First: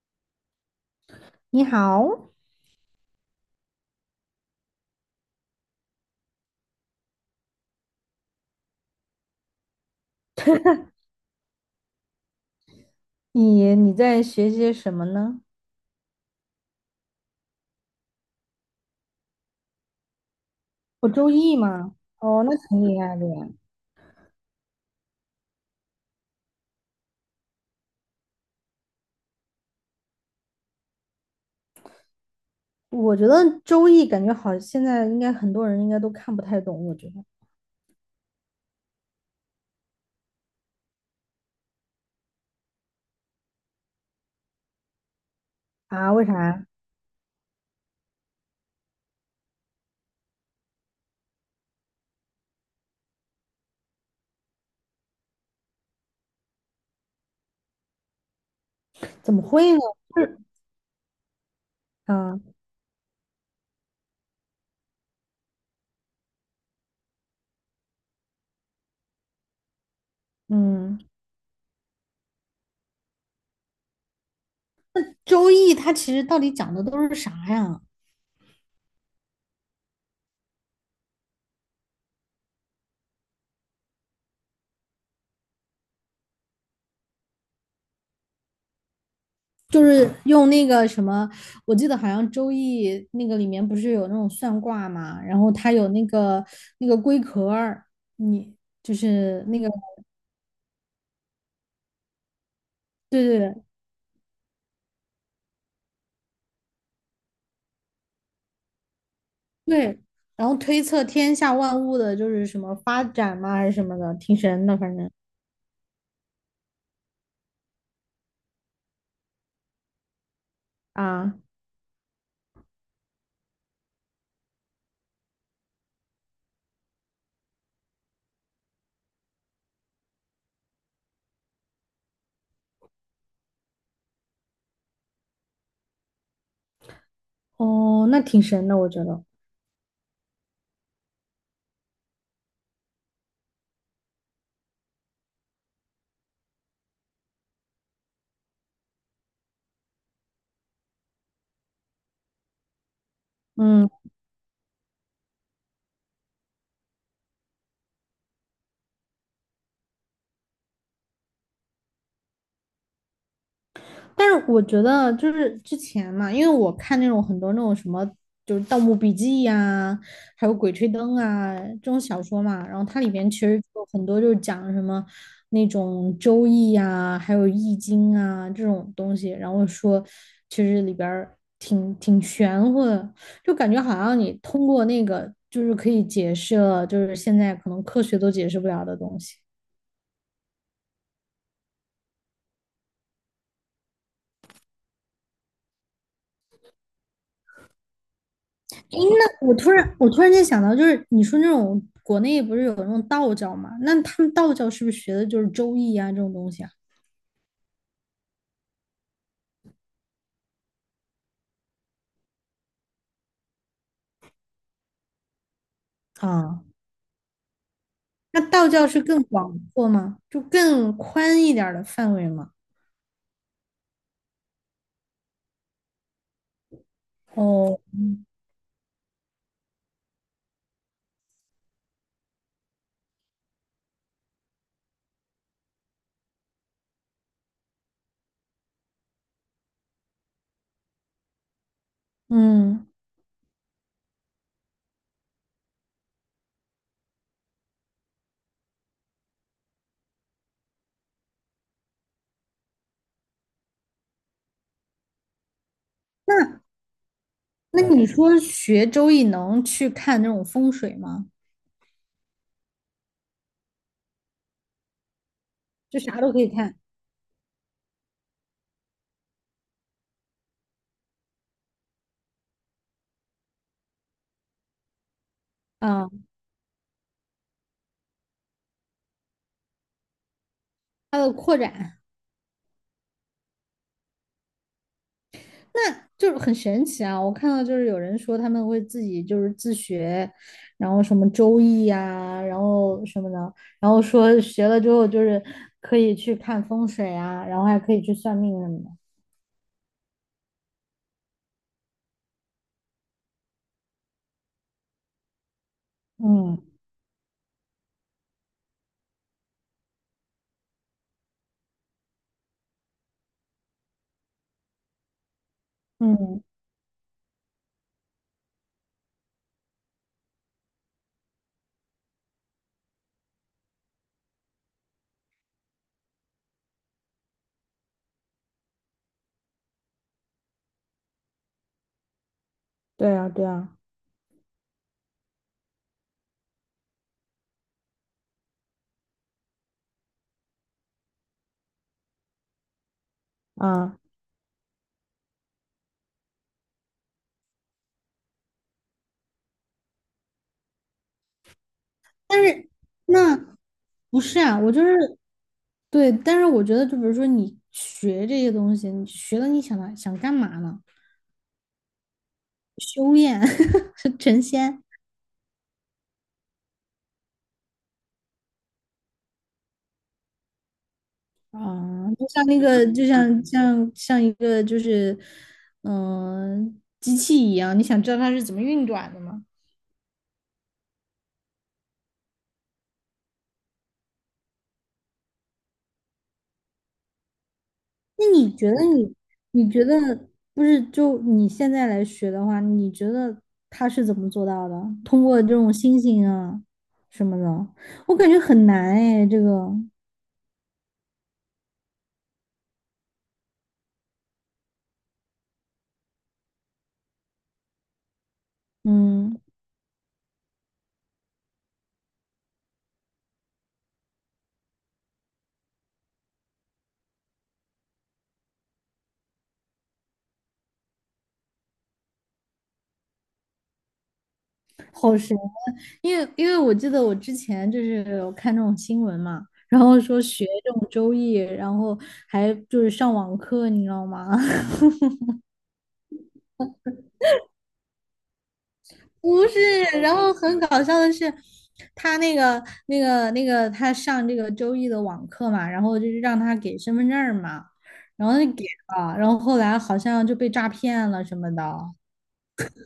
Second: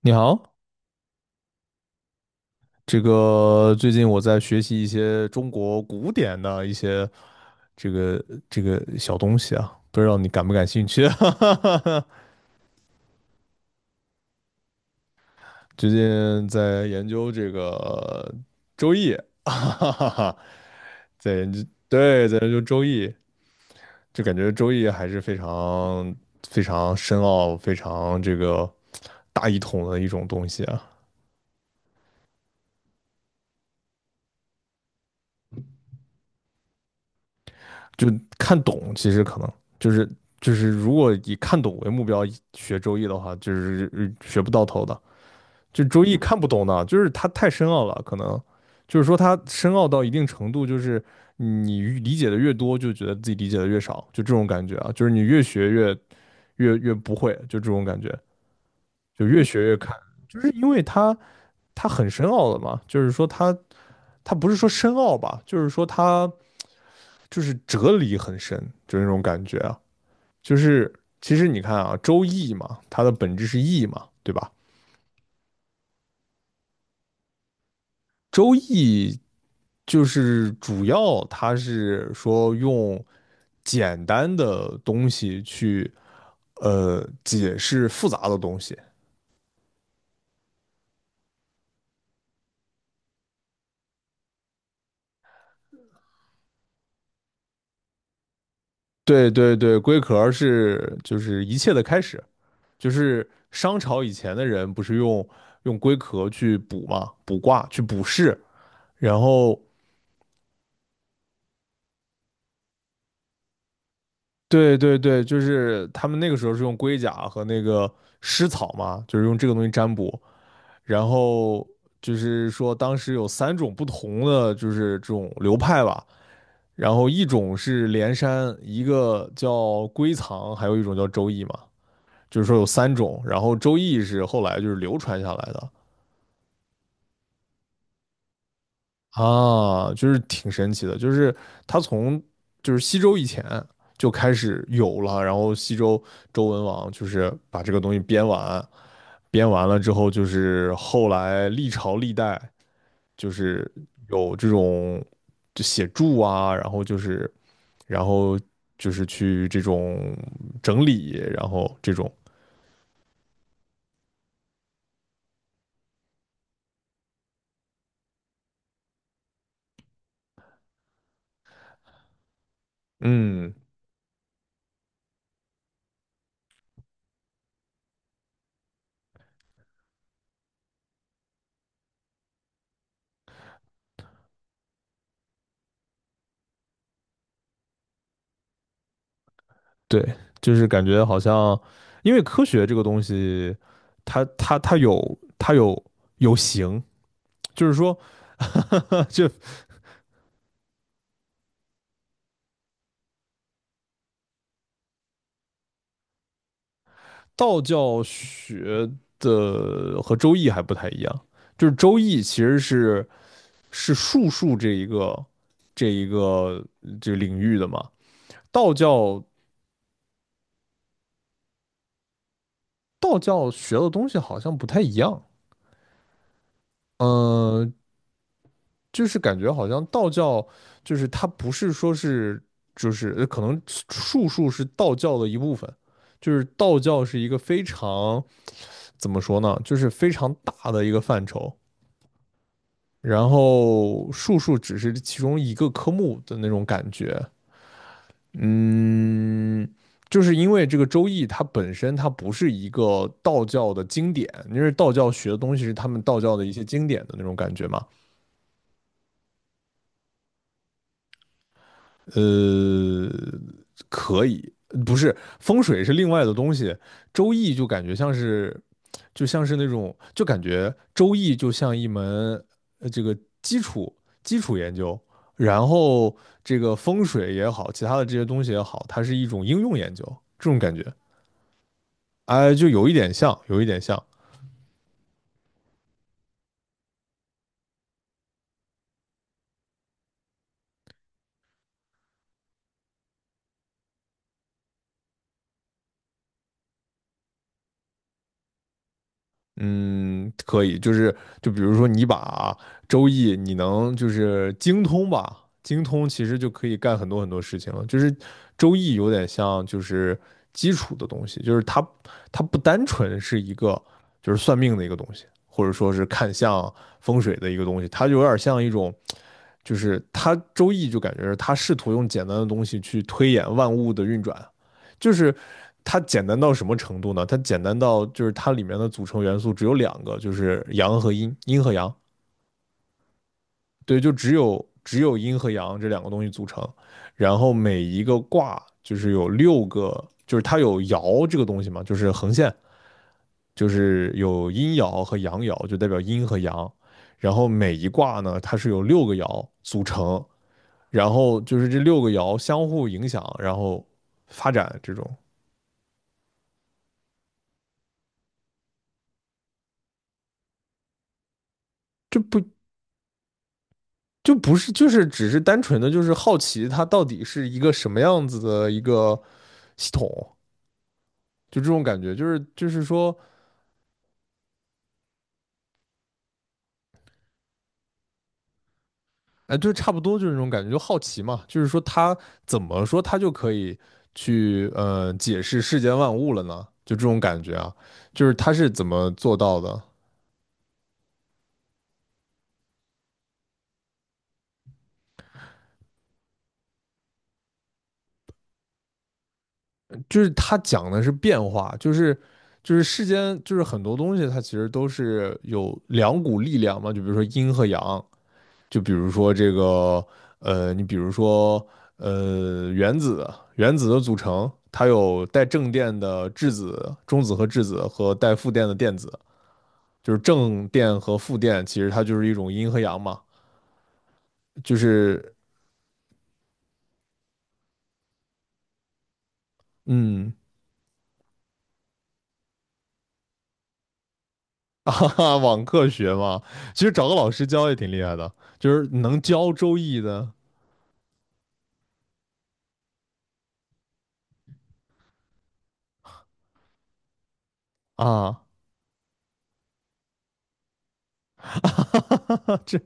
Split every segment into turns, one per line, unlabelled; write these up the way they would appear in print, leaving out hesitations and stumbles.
你好。
你好，
最近我在学习一些中国古典的一些这个这个小东西啊，不知道你感不感兴趣？哈哈哈。
你在学些什么呢？
最近在研究这个《周易》哈哈哈，
我周
在研
易
究，
吗？
对，在
哦，
研
那
究
挺
《周
厉
易》，
害的呀。
就感觉《周易》还是非常非常深奥、非常大一统的一种东西啊。
我觉得周易感觉好，现在应该很多人应该都看不太懂。我觉得
就看懂，其实可能就是就是如果以看懂为目标学周易的话，就是学不到头的。就周
啊，
易
为
看不懂
啥？
的，就是它太深奥了，可能就是说它深奥到一定程度，就是你理解的越多，就觉得自己理解的越少，就这种感觉啊，就是你越学越不会，就这种感觉，就
怎么
越学
会
越
呢？
看，
是，
就是因为它很深
嗯
奥的嘛，就是说它不是说深奥吧，就是说它就是哲理很深，就那种感觉啊，就是
嗯，
其实你看啊，周易嘛，它的本质是易嘛，对吧？
周易它其实到底讲的都是啥呀？
周易就是主要它是说用简单的东西去解释复杂的东西。
就是用那个什么，我记得好像周易那个里面不是有那种算卦嘛，然后它有那个龟壳儿，你就
对
是
对
那个
对，龟壳是就是一切的开始，就
对
是
对对，
商朝以前的人不是用龟壳去卜嘛，卜卦去卜筮，然后
对，然后推测天下万物的就是什么发展嘛，还是什么的，挺神的，
对
反
对
正
对，就是他们那个时候是用龟甲和那个尸草嘛，就是用这个东西占卜，然
啊，
后就是说当时有三种不同的就是这种流派吧，然后一种是连山，一个叫龟藏，还有一种叫周易嘛，就是说有三种，然后周易是后来就是流传下来的，
哦，那挺神的，我觉得，
啊，就是挺神奇的，就是他从就是西周以前就开始有了，然后西周周文王就是把这个东西编完，编完了之后，就是后来历朝历代就是
嗯，
有这种就写注啊，然后就是去这种整理，然后这种
但是我觉得就是之前嘛，因为我看那种很多那种什么，就是《盗墓笔记》呀，还有《鬼吹灯》啊这种小说嘛，然后它里边其
嗯，
实有很多就是讲什么那种《周易》呀，还有《易经》啊这种东西，然后说其实里边儿挺玄乎的，就感觉好像你通过那个就是可以解释了，就是现在可能科学都解释不了的东西。
对，就是感觉好像，因为科学这个东西，它有形，就是说，
诶，
就
那 我突然间想到，就是你说那种国内不是有那种道教嘛？那他们道教是不是学的就是周易啊这种东西啊？
道教学的和周易还不太一样，就是周易其实是术数这一个
啊。
这个领域的嘛，
那道
道
教是
教
更广阔吗？就更宽一点儿的范围吗？
道教学的东西好像不太一样，嗯、
哦，
就是感觉好像道教就是它不是说是就是可能术数是道教的一部分，就是道教是一个非常怎么说呢，就是非常大的一个范畴，
嗯，
然后术数只是其中一个科目的那种感觉，嗯。就是因为这个《周易》，它本身它不是一个道教的经典，因为道教学的东西是他们道教的一些
那
经典的那种感觉
那
嘛。
你说学周易能去看那种风水吗？
呃，可以，不是风水是
就
另
啥
外
都
的
可以
东西，
看
周易就感觉像是，就像是那种，就感觉周易就像一门呃这个基础基础研究，然
啊，
后这个风水也好，其他的这些东西也好，它是一种应用研究，这种感觉，
它的扩展。
哎，就有一点像，有一点像，
那就是很神奇啊！我看到就是有人说他们会自己就是自学，然后什么周易呀、然后什么的，然后说学了之后就是可以去看风水啊，然后还可以去算命什么的。
嗯，可以，就是比如说你把周易，你能就是精通吧，精通其实就
嗯
可以干很多很多事情了。就是周易有点像就是基础的东西，就是它不单纯是一个就是算命的一个东西，或者说是看
嗯，
相风水的一个东西，它就有点像一种就是它周易就感觉是它试图用简单的东西去推演万物的运转，就是它简单到什么程度呢？它简单到就是它里面的组成元素只有两个，就是阳和阴，阴和阳，
对啊对啊
对，就只有阴和阳这两个东西组成，然后每一个卦就是有六个，就是它有爻这个东西嘛，就是横线，就
啊！
是有阴爻和阳爻，就代表阴和阳，然后每一卦呢，它是由六个爻组成，然后就是这六个爻
但
相
是
互影响，然
那
后
不是
发
啊，我
展
就是
这种。
对，但是我觉得就比如说你学这些东西，你学了你想想干嘛呢？
这不
修炼
就
成
不是，
仙。
就是只是单纯的就是好奇它到底是一个什么样子的一个系统，就这种感
啊，
觉，就
就
是
像那
就是
个，就
说，
像像一个就是，嗯、机器一样，你想知道它是怎么运转的吗？
哎，就差不多就是那种感觉，就好奇嘛，就是说它怎么说它就可以去解释世间万物了呢？就这种感觉啊，
那
就是
你
它是
觉得
怎么
你，
做到
你
的？
觉得不是就你现在来学的话，你觉得它是怎么做到的？通过这种星星啊什么的，我感觉很难哎，这个，
就是它讲的是变化，就是世间就是很多东西它其实都是有两股力量嘛，就比如说阴和阳，就比如说
嗯，
这个，你比如说，原子，原子的组成，它有带正电的质子、中子和质子，和带负电的电子，就是正电和负电，其实它就是一种阴和阳嘛，就
好
是，
神因为我记得我之前就是有看这种新闻嘛，然后说
嗯，
学这种周易，然后还就是上网课，你知道吗？
啊哈哈，网课学嘛，其实找个老师教也挺厉害的，就是能教
不
《周
是，
易》
然
的
后很搞笑的是，他那个那个他上这个周易的网课嘛，然后就是让他给身份证儿嘛，然后
啊。
就给了，然后后来好像就被诈骗了什 么
哈
的。
哈哈，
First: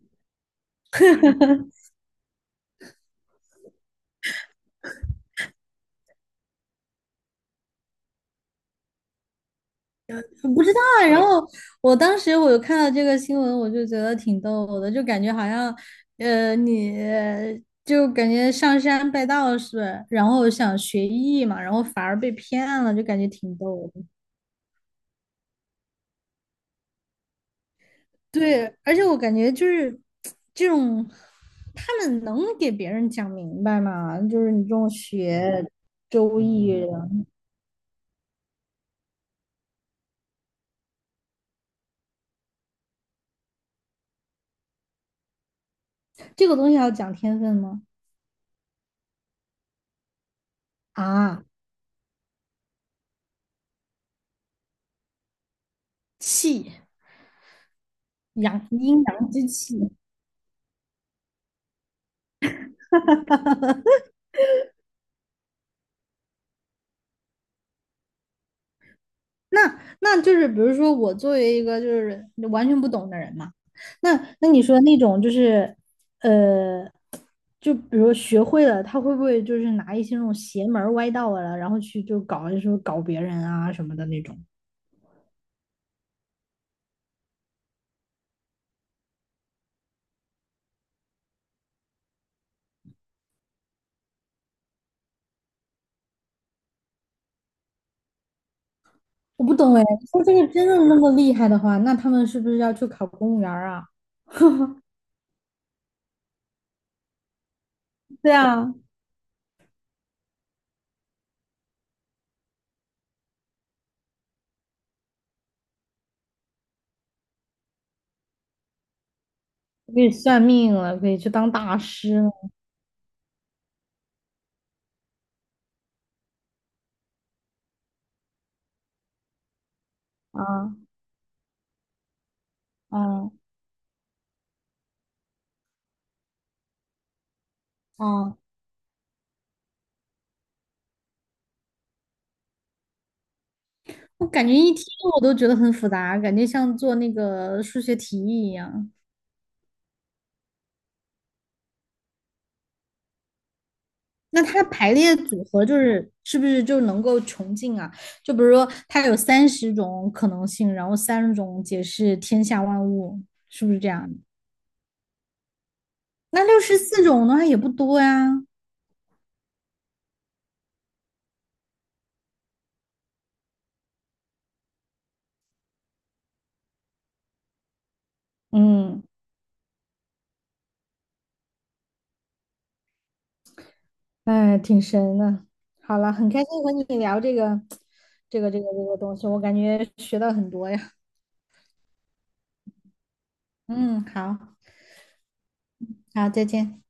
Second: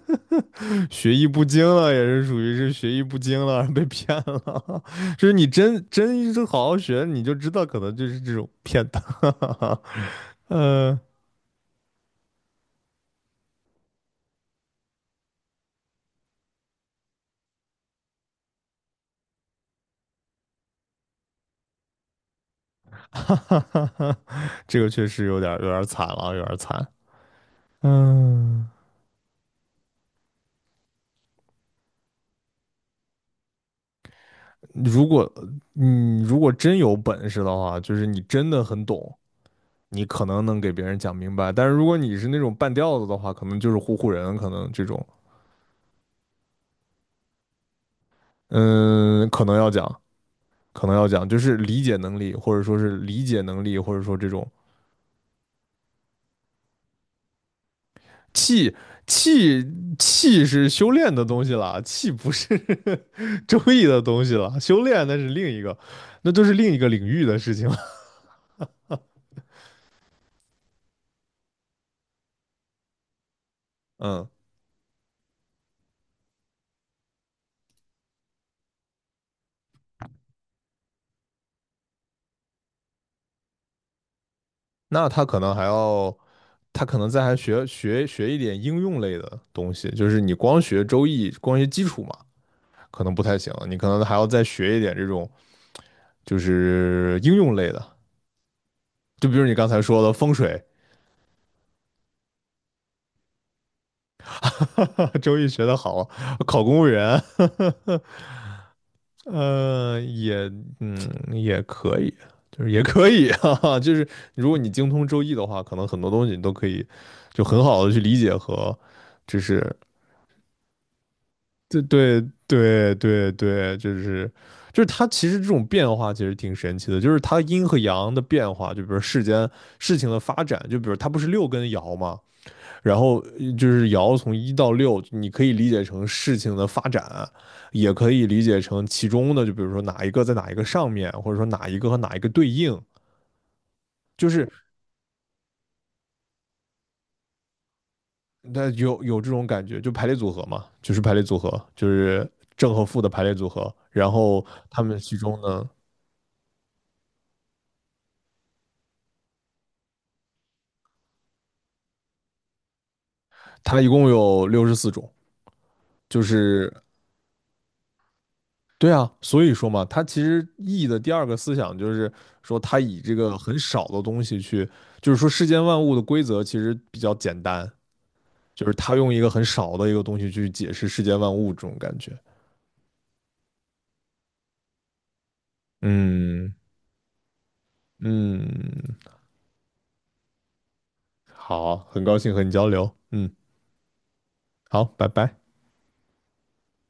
学艺不精了，也是属于是学艺不精了，被骗了。就是你真一直好好学，你就知道可能就是这种骗的。
我不知道
呃，
啊。然后我当时有看到这个新闻，我就觉得挺逗的，就感觉好像，你就感觉上山拜道士，然后想学艺嘛，然后反而被骗了，就感觉挺逗的。
这个确实有点惨了，有点惨。
对，
嗯，
而且我感觉就是这种，他们能给别人讲明白吗？就是你这种
如果
学
你如
周
果真
易的，
有本事的话，就是你真的很懂，你可能能给别人讲明白。但是如果你是那种半吊子的话，可能就是唬唬人，可能这种，
这个东西要讲天分吗？
嗯，可能要讲。可能要讲，就
啊，
是理解能力，或者说是理解能力，或者说这种
气，阳，
气
阴阳之
气
气。
气是修炼的东西了，气不是 周易的东西了，修炼那是另一个，那都是另一个领域的事情了。
那那就是，比如说我作为一个就是完全不懂的人嘛，那
嗯，
那你说那种就是，呃，就比如学会了，他会不会就是拿一些那种邪门儿歪道啊，然后去就是搞别人啊什么的那种？
那他可能还要，他可能再还学一点应用类的东西，就是你光学周易，光学基础嘛，可能不太行，你可能还要再学一点这种，就是应用类的，就比
我
如你
不
刚
懂
才
哎，
说的
说
风
这个
水。
真的那么厉害的话，那他们是不是要去考公务员儿啊？
周易学得好，考公务员，
对啊，
也嗯也可以，就是也可以啊，就是如果你精通周易的话，可能很多东西你都可以就很好的去理解和，就是
可以算命了，可以去当大
对
师
对
了
对对对，就是它其实这种变化其实挺神奇的，就是它阴和阳的变化，就比如世间事情的发展，
啊？
就比如它不是六根爻吗？
啊
然后
啊。
就是爻从一到六，你可以理解成事情的发展，也可以理解成其中的，就比如说哪一个在哪一个上面，或者说哪一个和哪一个对应，
我
就
感
是
觉一听我都觉得很复杂，感觉像做那个数学题一
它
样。
有这种感觉，就排列组合嘛，就是排列组合，就是正和负的排列组合。然
那
后
它的
它
排
们
列
其中
组合
呢，
就是是不是就能够穷尽啊？就比如说它有三十种可能性，然后三十种解释天下万物，是不是
它
这
一共
样的？
有64种，就
那六
是
十四种的话也不多呀。
对啊，所以说嘛，他其实易的第二个思想就是说，他以这个很少的东西去，就是说世间万物的规则其实比较简单，就是他
嗯，
用一个很少的一个东西去解释世间万物这种感觉。
哎，挺神的。好了，很开
嗯
心和你聊这个，这个，这个，这
嗯，
个东西，我感觉学到很多呀。
好，很高兴和你交流。嗯，
嗯，好，
好，拜拜。
好，再见。